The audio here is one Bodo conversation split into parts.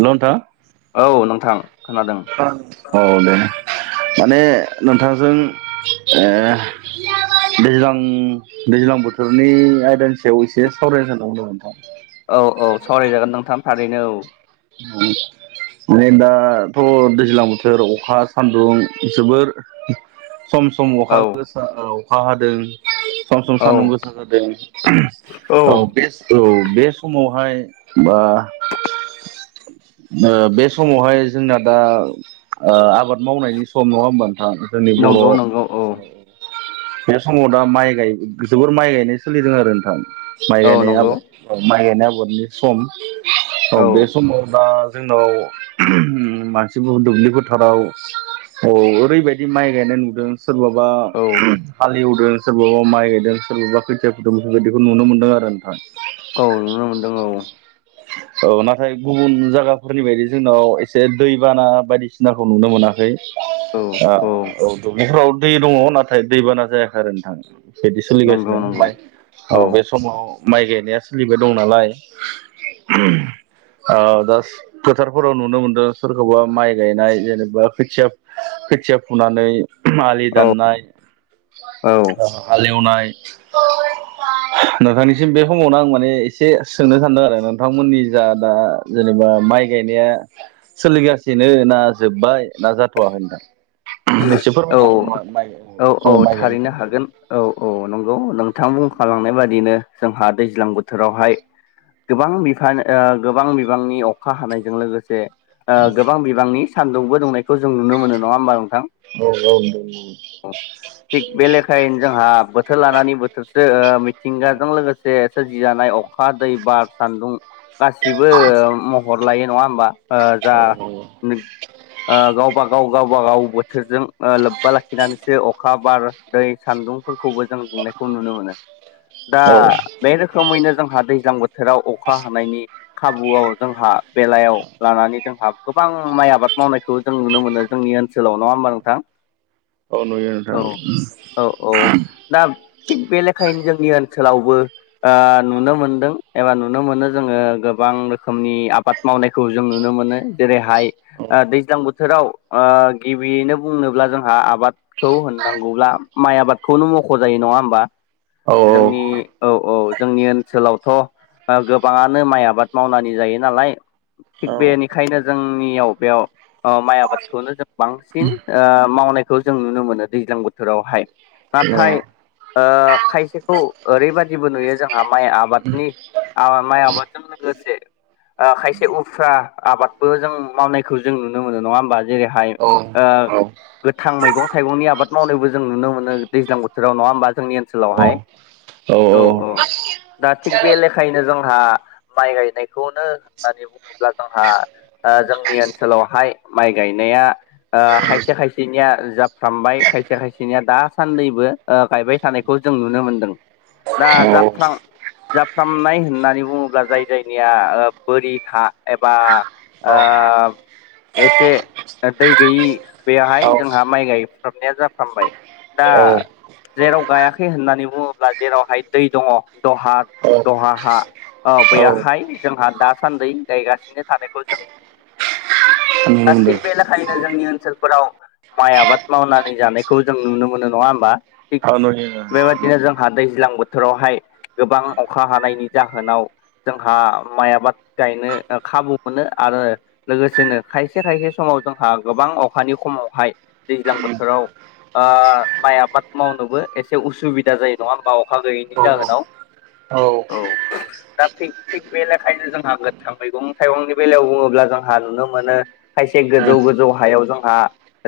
हेल' नोंथां औ नोंथां खोनादों औ दे। माने नोंथांजों ओ [inaudible] दैज्लां दैज्लां बोथोरनि आयदानि सायाव एसे सावरायनो सानदोंमोन नोंथां। औ औ सावरायजागोन नोंथां थारैनो औ। औ। माने दाथ' दैज्लां बोथोर अखा सान्दुं जोबोर। सम सम अखा औ गोसा अखा हादों। सम सम औ सान्दुं गोसा जादों औ बेस्ट औ। बे समावहाय बा बे समावहाय जोंना दा ओ आबाद मावनायनि सम नङा ओमबा। जोंनि बर' नंगौ नंगौ औ ओनसोलाव बे समाव दा माइ गाय जोबोर माइ गायनाय सोलिदों आरो नोंथां। माइ औ गायनाय नंगौ आबाद औ माइ गायनाय आबादनि सम औ बे समाव दा [inaudible] जोंनाव मानसिफोर दुब्लि फोथाराव [inaudible] औ ओरैबायदि माइ गायनाय नुदों सोरबाबा औ हालेवदों सोरबाबा माइ गायदों सोरबाबा खोथिया फुदुं बे बेखौ नुनो मोनदों आरो नोंथां। औ नुनो मोनदों औ। औ नाथाय गुबुन जायगाफोरनि बायदि जोंनाव एसे दैबाना बायदिसिनाखौ नुनो मोनाखै। ओ औ दुब्लिफोराव दै दङ नाथाय दैबाना जायाखै आरो नोंथां। बिदि नंगौ सोलिगासिनो नंगौ ओमफ्राय औ बे समाव। माइ गायनाया सोलिबाय दं नालाय। ओ दा फोथारफोराव नुनो मोनदों सोरखौबा माइ गायनाय जेनेबा खोथिया खोथिया फुनानै आलि औ दाननाय औ हाल एवनाय औ नोंथांनिसिम बे समावनो आं माने एसे सोंनो सानदों आरो नोंथांमोननि जा दा जेन बा माइ गायनाया सोलिगासिनो ना जोब्बाय ना जाथ'वाखै नोंथां एसे औ फोरमायनो हागोन नामा माइ औ औ समाव माइ थारैनो गायनायखौ हागोन औ औ नं खौ नोंथाङा बुंखालांनाय बायदिनो जोंहा दैज्लां बोथोरावहाय गोबां बिफान ओ गोबां बिबांनि अखा हानायजों लोगोसे ओ गोबां बिबांनि सान्दुंबो दुंनायखौ जों नुनो मोनो नङा ओमबा नोंथां औ औ थिग बे लेखायैनो जोंहा बोथोर लानानै बोथोरसो मिथिं औ गाजों लोगोसे सोरजिजानाय अखा, दै, बार, सान्दुं गासिबो महर लायो नङा ओमबा जा नंगौ। ओ गावबा गाव गावबा गाव बोथोरजों ओ लोब्बा लाखिनानैसो अखा, बार, दै, सान्दुंफोरखौबो जों दुंनायखौ नुनो मोनो दा औ बे रोखोमैनो जोंहा दैज्लां बोथोराव अखा हानायनि खाबुआव जोंहा बेलायाव लानानै जोंहा गो बां माइ आबाद मावनायखौ जों नुनो मोनो जोंनि ओनसोलाव नङा ओमबा नोंथां औ नुयो औ नोंथां औ औ दा थिग बे लेखायैनो जोंनि ओनसोलावबो ओ नुनो मोनदों एबा नुनो मोनो जोङो गोबां गोबां रोखोमनि आबाद मावनायखौ जों नुनो मोनो जेरै हायो दैज्लां बोथोराव गिबियैनो बुंनो ब्ला आबादखौ होननांगौब्ला माइ आबादखौनो मख' जायो नङा ओमबा औ जोंनि औ औ जोंनि ओनसोलावथ' गोबाङानो माइ आबाद मावनानै जायो नालाय थिग औ बेनिखायनो जोंनियाव बेयाव माइ आबादखौनो जों बांसिन ओ मावनायखौ जों नुनो मोनो दैज्लां बोथोरावहाय नाथाय ओ खायसेखौ ओरैबदिबो नुयो जोंहा माइ आबादनि आ माया आबनो ग लोगोसे खायसे उफ्रा आबादबो जों मावनायखौ जों नुनो मोनो नङा होमबा जेरैहाय औ आ गोथां मैगं थाइगंनि आबाद मावनायबो जों नुनो मोनो दैज्लां बोथोराव नङा होमबा जोंनि ओनसोलावहाय औ औ दा थिग बे लेखायैनो जोंहा माइ गायनायखौनो होननानै बुङोब्ला जोंहा जोंनि ओनसोलावहाय माइ गायनाया खायसे खायसे खायसेनिया जाफ्रामबाय खायसे खायसेनिया दासान्दिबो गायबाय थानायखौ जों नुनो मोनदों ना जाबथां जाफ्रामनाय होननानै बुङोब्ला जाय जायनिया बोरि हा एबा ओ एसे दै गैयि बेयाहाय जोंहा माइ गायफ्रामनाया जाफ्रामबाय दा जेराव गायाखै होननानै बुङोब्ला जेरावहाय दै दङ दहा औ दहा हा औ बेैयहाय जोंहा दासान्दि गायगासिनो थानायखौ जों नुनो मोनो नुनो दा मोनदों थिग बे लेखायैनो जोंनि ओनसोल फोराव माइ आबाद मावनानै जानायखौ जों नुनो मोनो नङा होमबा थिग औ नुयो बेबायदिनो जोंहा दैज्लां बोथोरावहाय गोबां अखा हानायनि जाहोनाव जोंहा माइ आबाद गायनो खाबुखोनो आरो लोगोसेनो खायसे खायसे समाव जोंहा गोबां अ खानि खमावहाय दैज्लां बोथोराव ओ माइ आबाद मावनोबो एसे उसुबिदा जायो नङा होमबा अखा औ गैयैनि जाहोनाव औ दा थिग थिग बेलेखायनो जोंहा गोथां मैगं थाइगंनि बेलायाव बुङोब्ला जों नुनो मोनो खायसे नुयो नुयो गोजौ औ गोजौ हायाव जों आ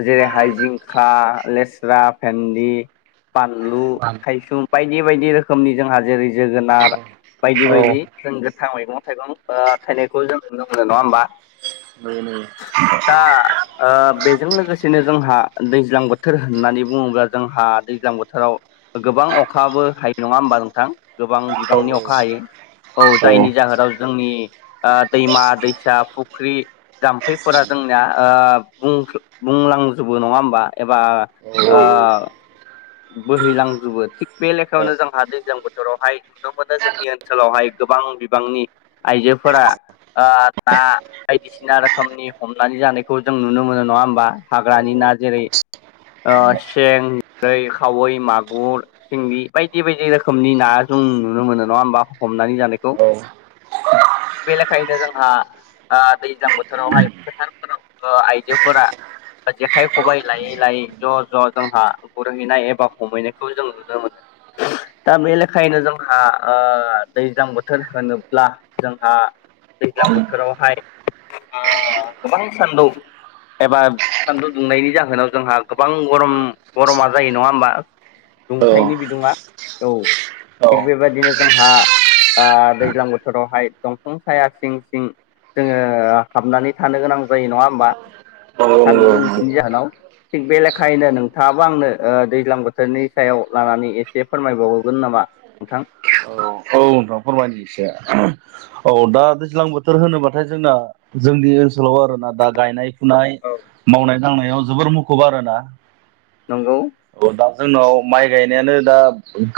जेरै हाइ जिंखा लेस्रा फेन्दि बानलु खायसुम बायदि बायदि रोखोमनि जोंहा जेरै जोगोनार बायदि औ बायदि जों गोथां मैगं थाइगं ओ थाइनायखौ जों नुनो मोनो नङा होमबा? दा ओ बेजों लोगोसेनो जोंहा दैज्लां बोथोर होननानै बुङोब्ला जोंहा दैज्लां बोथोराव गोबा गोबां अखाबो हायो नङा होमबा नोंथां गोबां बिबांनि अखा हायो औ जायनि जाहोनाव जोंनि दैमा दैसा फुख्रि जाम्फैफोरा जोंनिया ओ बुंखो बुंलांजोबो नङा होमबा एबा ओ बोहैलांजोबो थिग बे लेखायावनो जोंहा दैजां बोथोरावहाय नुनो मोनो जोंनि ओनसोलावहाय गोबां बिबांनि आइजोफोरा ओ दा बायदिसिना रोखोमनि हमनानै जानायखौ जों नुनो मोनो नङा होमबा हाग्रानि न जेरै अ सें जेरै खावै मागुर सिंगि बायदि बायदि रोखोमनि ना जों नुनो मोनो नङा होमबा हम नानै जानायखौ। [unintelligible] बे लेखायैनो जोंहा आ दैज्लां बोथोरावहाय फोथारफोराव आइजोफोरा जेखाइ खबाइ लायै लायै ज ज जोंहा हरहैनाय एबा हमहैनायखौ जों नुनो मोनो। दा बे लेखायैनो जोंहा दैज्लां बोथोर होनोब्ला जोंहा दैज्लां बोथोरावहाय ओ [unintelligible] गोबां सानदौ एबा सान्दुं दुंनायनि जाहोनाव जोंहा गोबां गरम गरमा जायो नङा होमबा दुंथायनि बिदुङा औ थिग बेबायदिनो जोंहा दैज्लां बोथोरावहाय दंफां साया सिं सिं जोङो हाबनानै थानो गोनां जायो नङा होमबा? नंगौ सान्दुं नंगौ दुंनायनि जाहोनाव थिग बे लेखायैनो नों थांआबो आंनो दैज्लां बोथोरनि सायाव लानानै एसे फोरमायबावहगोन नामा नोंथां? अ औ नों फोरम एसे औ दा दैज्लां बोथोर होनोबाथाय जोंना जोंनि ओन सोलाव आरो ना दा गायनाय फुनाय मावनाय दांनायाव जोबोर मुखुब आरोना। नंगौ औ दा जोंनाव माइ गायनायानो दा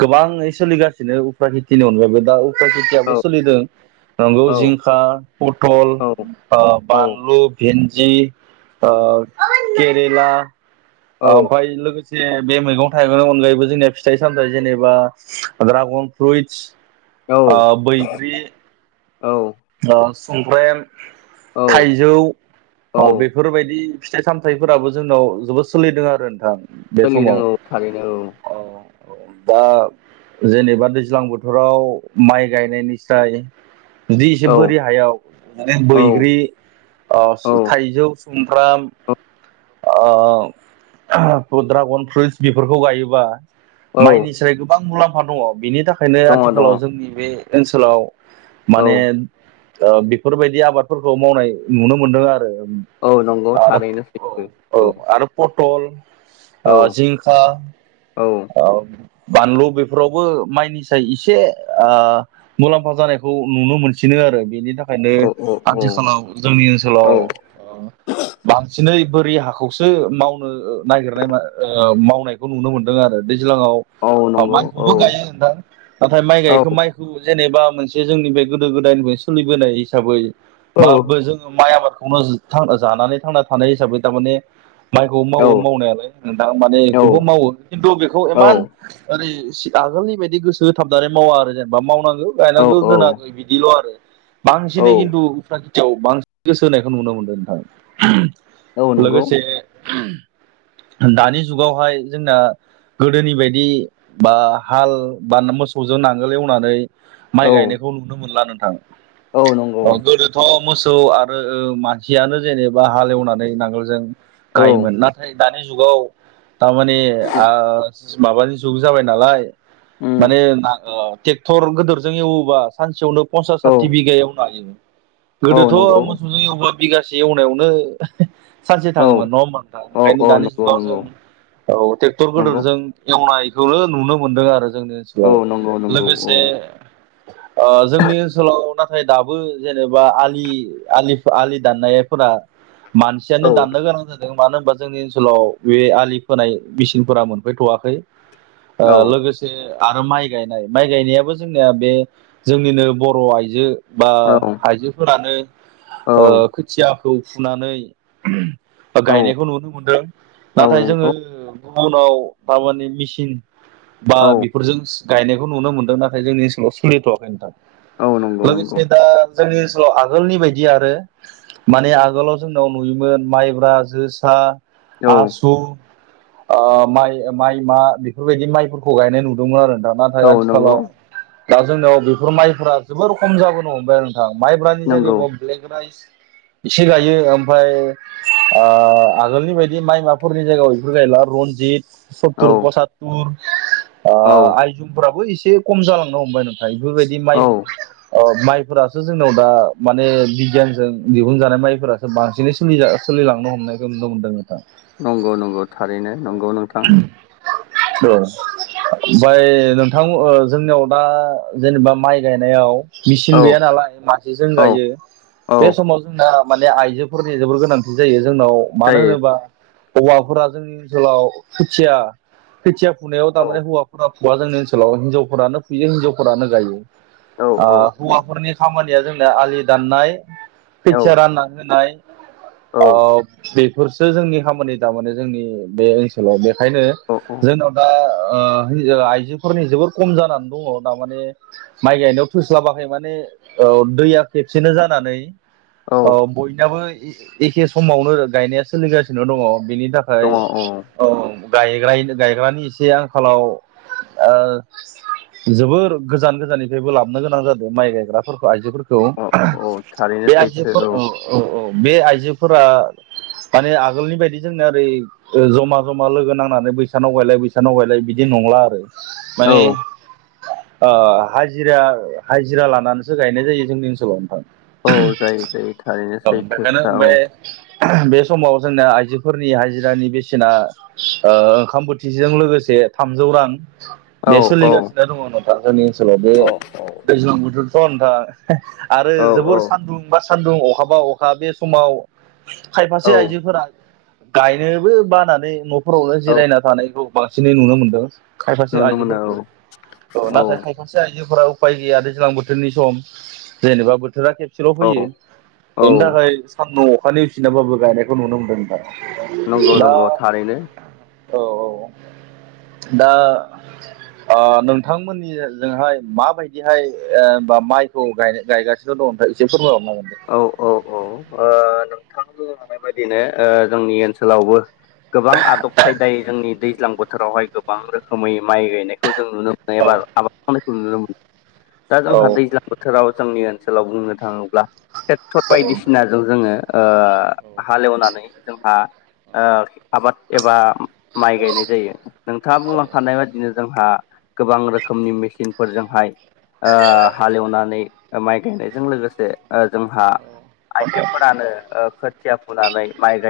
गोबाङै सोलिगासिनो उफ्रा खेथिनि अनगायैबो दा फ्रा औ खेथियाबो सोलिदों नंगौ औ जिंखा पथल औ आ औ बानलु भेन जि केरेला ओमफ्राय लोगोसे एसे बे मैगं थाइगंनि अनगायैबो जोंनिया फिथाइ सामथाइ जेनेबा दड्रागन फ्रुइटस औ आ बैग्रि सुमफ्रेम औ थाइजौ औ बेफोरबायदि फिथाइ सामथाइफोराबो जोंनाव जोबोद सोलिदों आरो नोंथां। बे सोलिदों समाव औ थारैनो औ। दा जेनेबा दैज्लां बोथोराव माइ गायनायनिसाय बिदि एसे औ बोरि हायाव औ बैग्रि औ थाइजौ सुमफ्राम औ अ दड्रागन फ्रुइट्स बेफोरखौ गायोबा औ माइनि साय गोबां मुलाम्फा दङ बिनि थाखायनो दङ दङ आथिखालाव जोंनि बे ओनसोलाव औ माने बेफोरबायदि आबादफोरखौ मावनाय नुनो मोनदों आरो। औ नंगौ आरो थारैनो औ औ सैथो आरो फर टल औ जिंखा औ बानलु बेफोरावबो माइनिसाय आं एसे मुलाम्फा जानायखौ खौ नुनो मोनसिनो आरो बेनि थाख ओंखायनो औ औ औ आथिखालाव जोंनि ओनसोलाव औ बांसिनै बोरि हाखौसो मावनो नागिरनाय मावनायखौ नुनो मोनदों आरो सिगङाव औ नंगौ औ माइखौबो गायो नोंथां नाथाय माइ औ गायखौ माइखौ जेनेबा मोनसे जोंनि बे गोदो गोदायनिफ्रायनो सोलिबोनाय हिसाबै औ बाबो जोङो माइ आबाद खौनो जानानै थांना थानाय हिसाबै थारमाने माइखौ औ मावो मावनायालाय नोंथां माने बेखौबो मावो खिन्थु बेखौ इमान ओरै आगोलनि बायदि गोसो हो थाबनानै मावा आरो जेनेबा मावनांगौ औ गायनांगौ औ दोनांगौ बिदिल' आरो औ बांसिनै खिन्थु उफ्रा खेथियाव बांसिन गोसो होनायखौ नुनो मोनदों नोंथां। औ नंगौ लोगोसे दानि जुगावहाय जोंना गोदोनि बायदि बा हाल बा मोसौजों नांगोल एवनानै माइ औ गायनाय मोनला नोंथां औ नंगौ गोदोथ' मोसौ आरो मानसियानो जेनेबा हालेवनानै नांगोलजों औ गायोमोन नाथाय। दानि जुगाव थारमाने आ माबानि जुग जाबाय नालाय उम माने ट्रेक्टर गिदोरजों एवोबा सानसेयावनो फसा औ साथि बिघायावनो ह औ नंगौ गोदोथ' मोसौबेबा बि ससे एवनायावनो सानसे औ थाङोमोन नङ होमबाथा औ ओंखायनो औ दानि नंगौ जुगाव जों नंगौ औ ट्रेक्टर नंगौ गदोरजों एवनाय खौनो नुनो मोनदों आरो जोंनि औ ओनसोलाव नंगौ नंगौ औ लोगोसे ओ जोंनि ओनसोलाव नाथाय दाबो जेनेबा आलि आ आलि दाननायफोरा मानसियानो औ दाननो गोनां जादों मानो होनबा जोंनि ओनसोलाव बे आलि फोनाय मेसिनफोरा मोनफैथ'वाखै औ लोगोसे आरो माइ गायनाय माइ गायनायाबो जोंनिया बे जोंनिनो बर' आइजो बा औ आइजोफोरानो औ खोथिया खौ फुनानै औ गायनायखौ नुनो मोनदों औ नाथाय जोङो नंगौ उनाव दामानि मेसिन बा औ बेफोरजों गायनायखौ नुनो मोनो। नाथाय जोंनि ओनसोलाव सोलिथवाखै नोंथां औ नंगौ नंगौ लोगोसेनो दा जोंनि ओनसोलाव आगोलनि बायदि आरो माने आगोलाव जोंनाव नुयोमोन माइब्रा जोसा औ आसु माइ माइमा बेफोरबायदि माइफोरखौ गायनाय नुदोंमोन आरो न नाथाय औ नंगौ आथिखालाव दा जोंनियाव बेफोर माइफोरा जोबोर खम जाबोनो हमबाय माइब्रानि नंगौ जायगायावब ब्लेक राइस एसे गायो ओमफाय आगोलनि बायदि माइमाफोरनि जायगायाव बेफोर गायला रन्जित औ सुटुर पसातुर औ आइजंफ्राबो एसे खम जालांनो हमबाय नाथाय बेफोरबायदि माइ औ ओ माइफोरासो जोंनाव दा माने बिगियानजों दिहुनजानाय माइफोरासो बांसिनै लांनो हमनायखौ नुनो मोनदों नोंथां। नंगौ नंगौ थारैनो नंगौ नोंथां। ओमफाय नोंथां जोंनियाव बा जेनेबा माइ गायनायाव मेचिन औ गैया नालाय मासेजों औ गायो औ बे समाव जोंना माने आइजोफोरनि जोबोर गोनांथि जायो जोंनाव मानो जायो होनोबा हौवाफोरा जोंनि ओनसोलाव खोथिया खोथिया फुनायाव औ थारमाने हौवाफोरा हौवा जोंनि ओनसोलाव हिनजावफोरानो फुयो हिनजावफोरानो गायो औ औ औ हौवाफोरनि खामानि जोंना आलि दाननाय खोथिया रानना होनाय औ ओ फोरसो जोंनि खामानि थारमाने जोंनि बे ओनसोलाव बेखायनो औ औ जोंनाव दा ओ आइजोफोरनि जोबोर खम जानानै दङ दामाने माइ गायनायाव थोस्लाबाखै माने दैया खेबसेनो जानानै औ बयनाबो एखे समावनो गायनाया सोलिगासिनो दङ। बिनि थाखाय औ गायग्राय गायग्रानि एसे आंखालाव ओ जोबोर गोजान गोजाननिफ्रायबो लाबोननो गोनां जादों माइ गायग्राफोरखौ आइजोफोरखौ औ औ थारैनो बे सैथो आइजोफोर औ बे आइजोफोरा माने आगोलनि बायदि जोंनो ओरै जमा जमा लोगो नांनानै बैसाव गायलाय बैस नाव गायलाय बिदिनो नंला आरो औ माने हाजिरा हाजिरा लानानैसो गायनाय जायो जोंनि ओनसोलाव नोंथां औ जायो जायो थारैनो औ सैथो बेखायनो खोथा औ बे बे समाव जोंना आइजोफोरनि हाजिरानि बेसेना ओंखाम बोथिजों लोगोसे थामजौ रां औ बे औ सोलिगासिनो दङ नोंथा जोंनि ओनसोलाव बे औ दैज्लां बोथोरथ नोंथां आरो औ जोबोर औ सान्दुं बा सान्दुं अखाबा अखा बे समाव औ खायफासे आइजोफोरा गायनोबो बानानै न'फोरावनो औ जिरायना थानायखौ बांसिनै नुनो मोनदों खायफासे नुनो मोनो औ आइजोफोरखौ नाथाय औ खायफासे आइजो उफाय गैया दैज्लां बोथोरनि सम जेनेबा बोथोरा खेबसेल औ फैयो औ बेनि थाखाय सानदुं अखानायफिनाबाबो गायनायखौ नुनो मोनदों दा नंगौ नंगौ थारैनो औ औ दा नों नोंथांमोननि जजोंहाय माबायदिहाया माइखौय गायगासिनो दं ओमफ्राय इसे फोरमायहर औ औ औ हानाय बायदिनो जोंनि ओनसोलावबो गोबां आदब खायदायै जोंनि दैज्लां बोथोर फोथोरावहाय गोबां रोखोमै माइ गायनायखौ जों नुनो मोनो दे एबा आबाद मावनायखौ नुनो मोनो दा औ जोंहा दैज्लां बोथोराव जोंनि ओनसोलाव बुंनो थाङोब्ला ट्रेक्टर औ बायदिसिनाजों जोङो औ हालेवनानै जोंहा आबाद एबा माइ गायनाय जायो नोंथाङा बुंलांखानाय बादिनो जोंहा गोबां रोखोमनि मेसिनफोरजोंहाय हालेवनानै माइ गायनायजों लोगोसे जोंहा आइजोफोरानो खोथिया फुनानै माइ गाय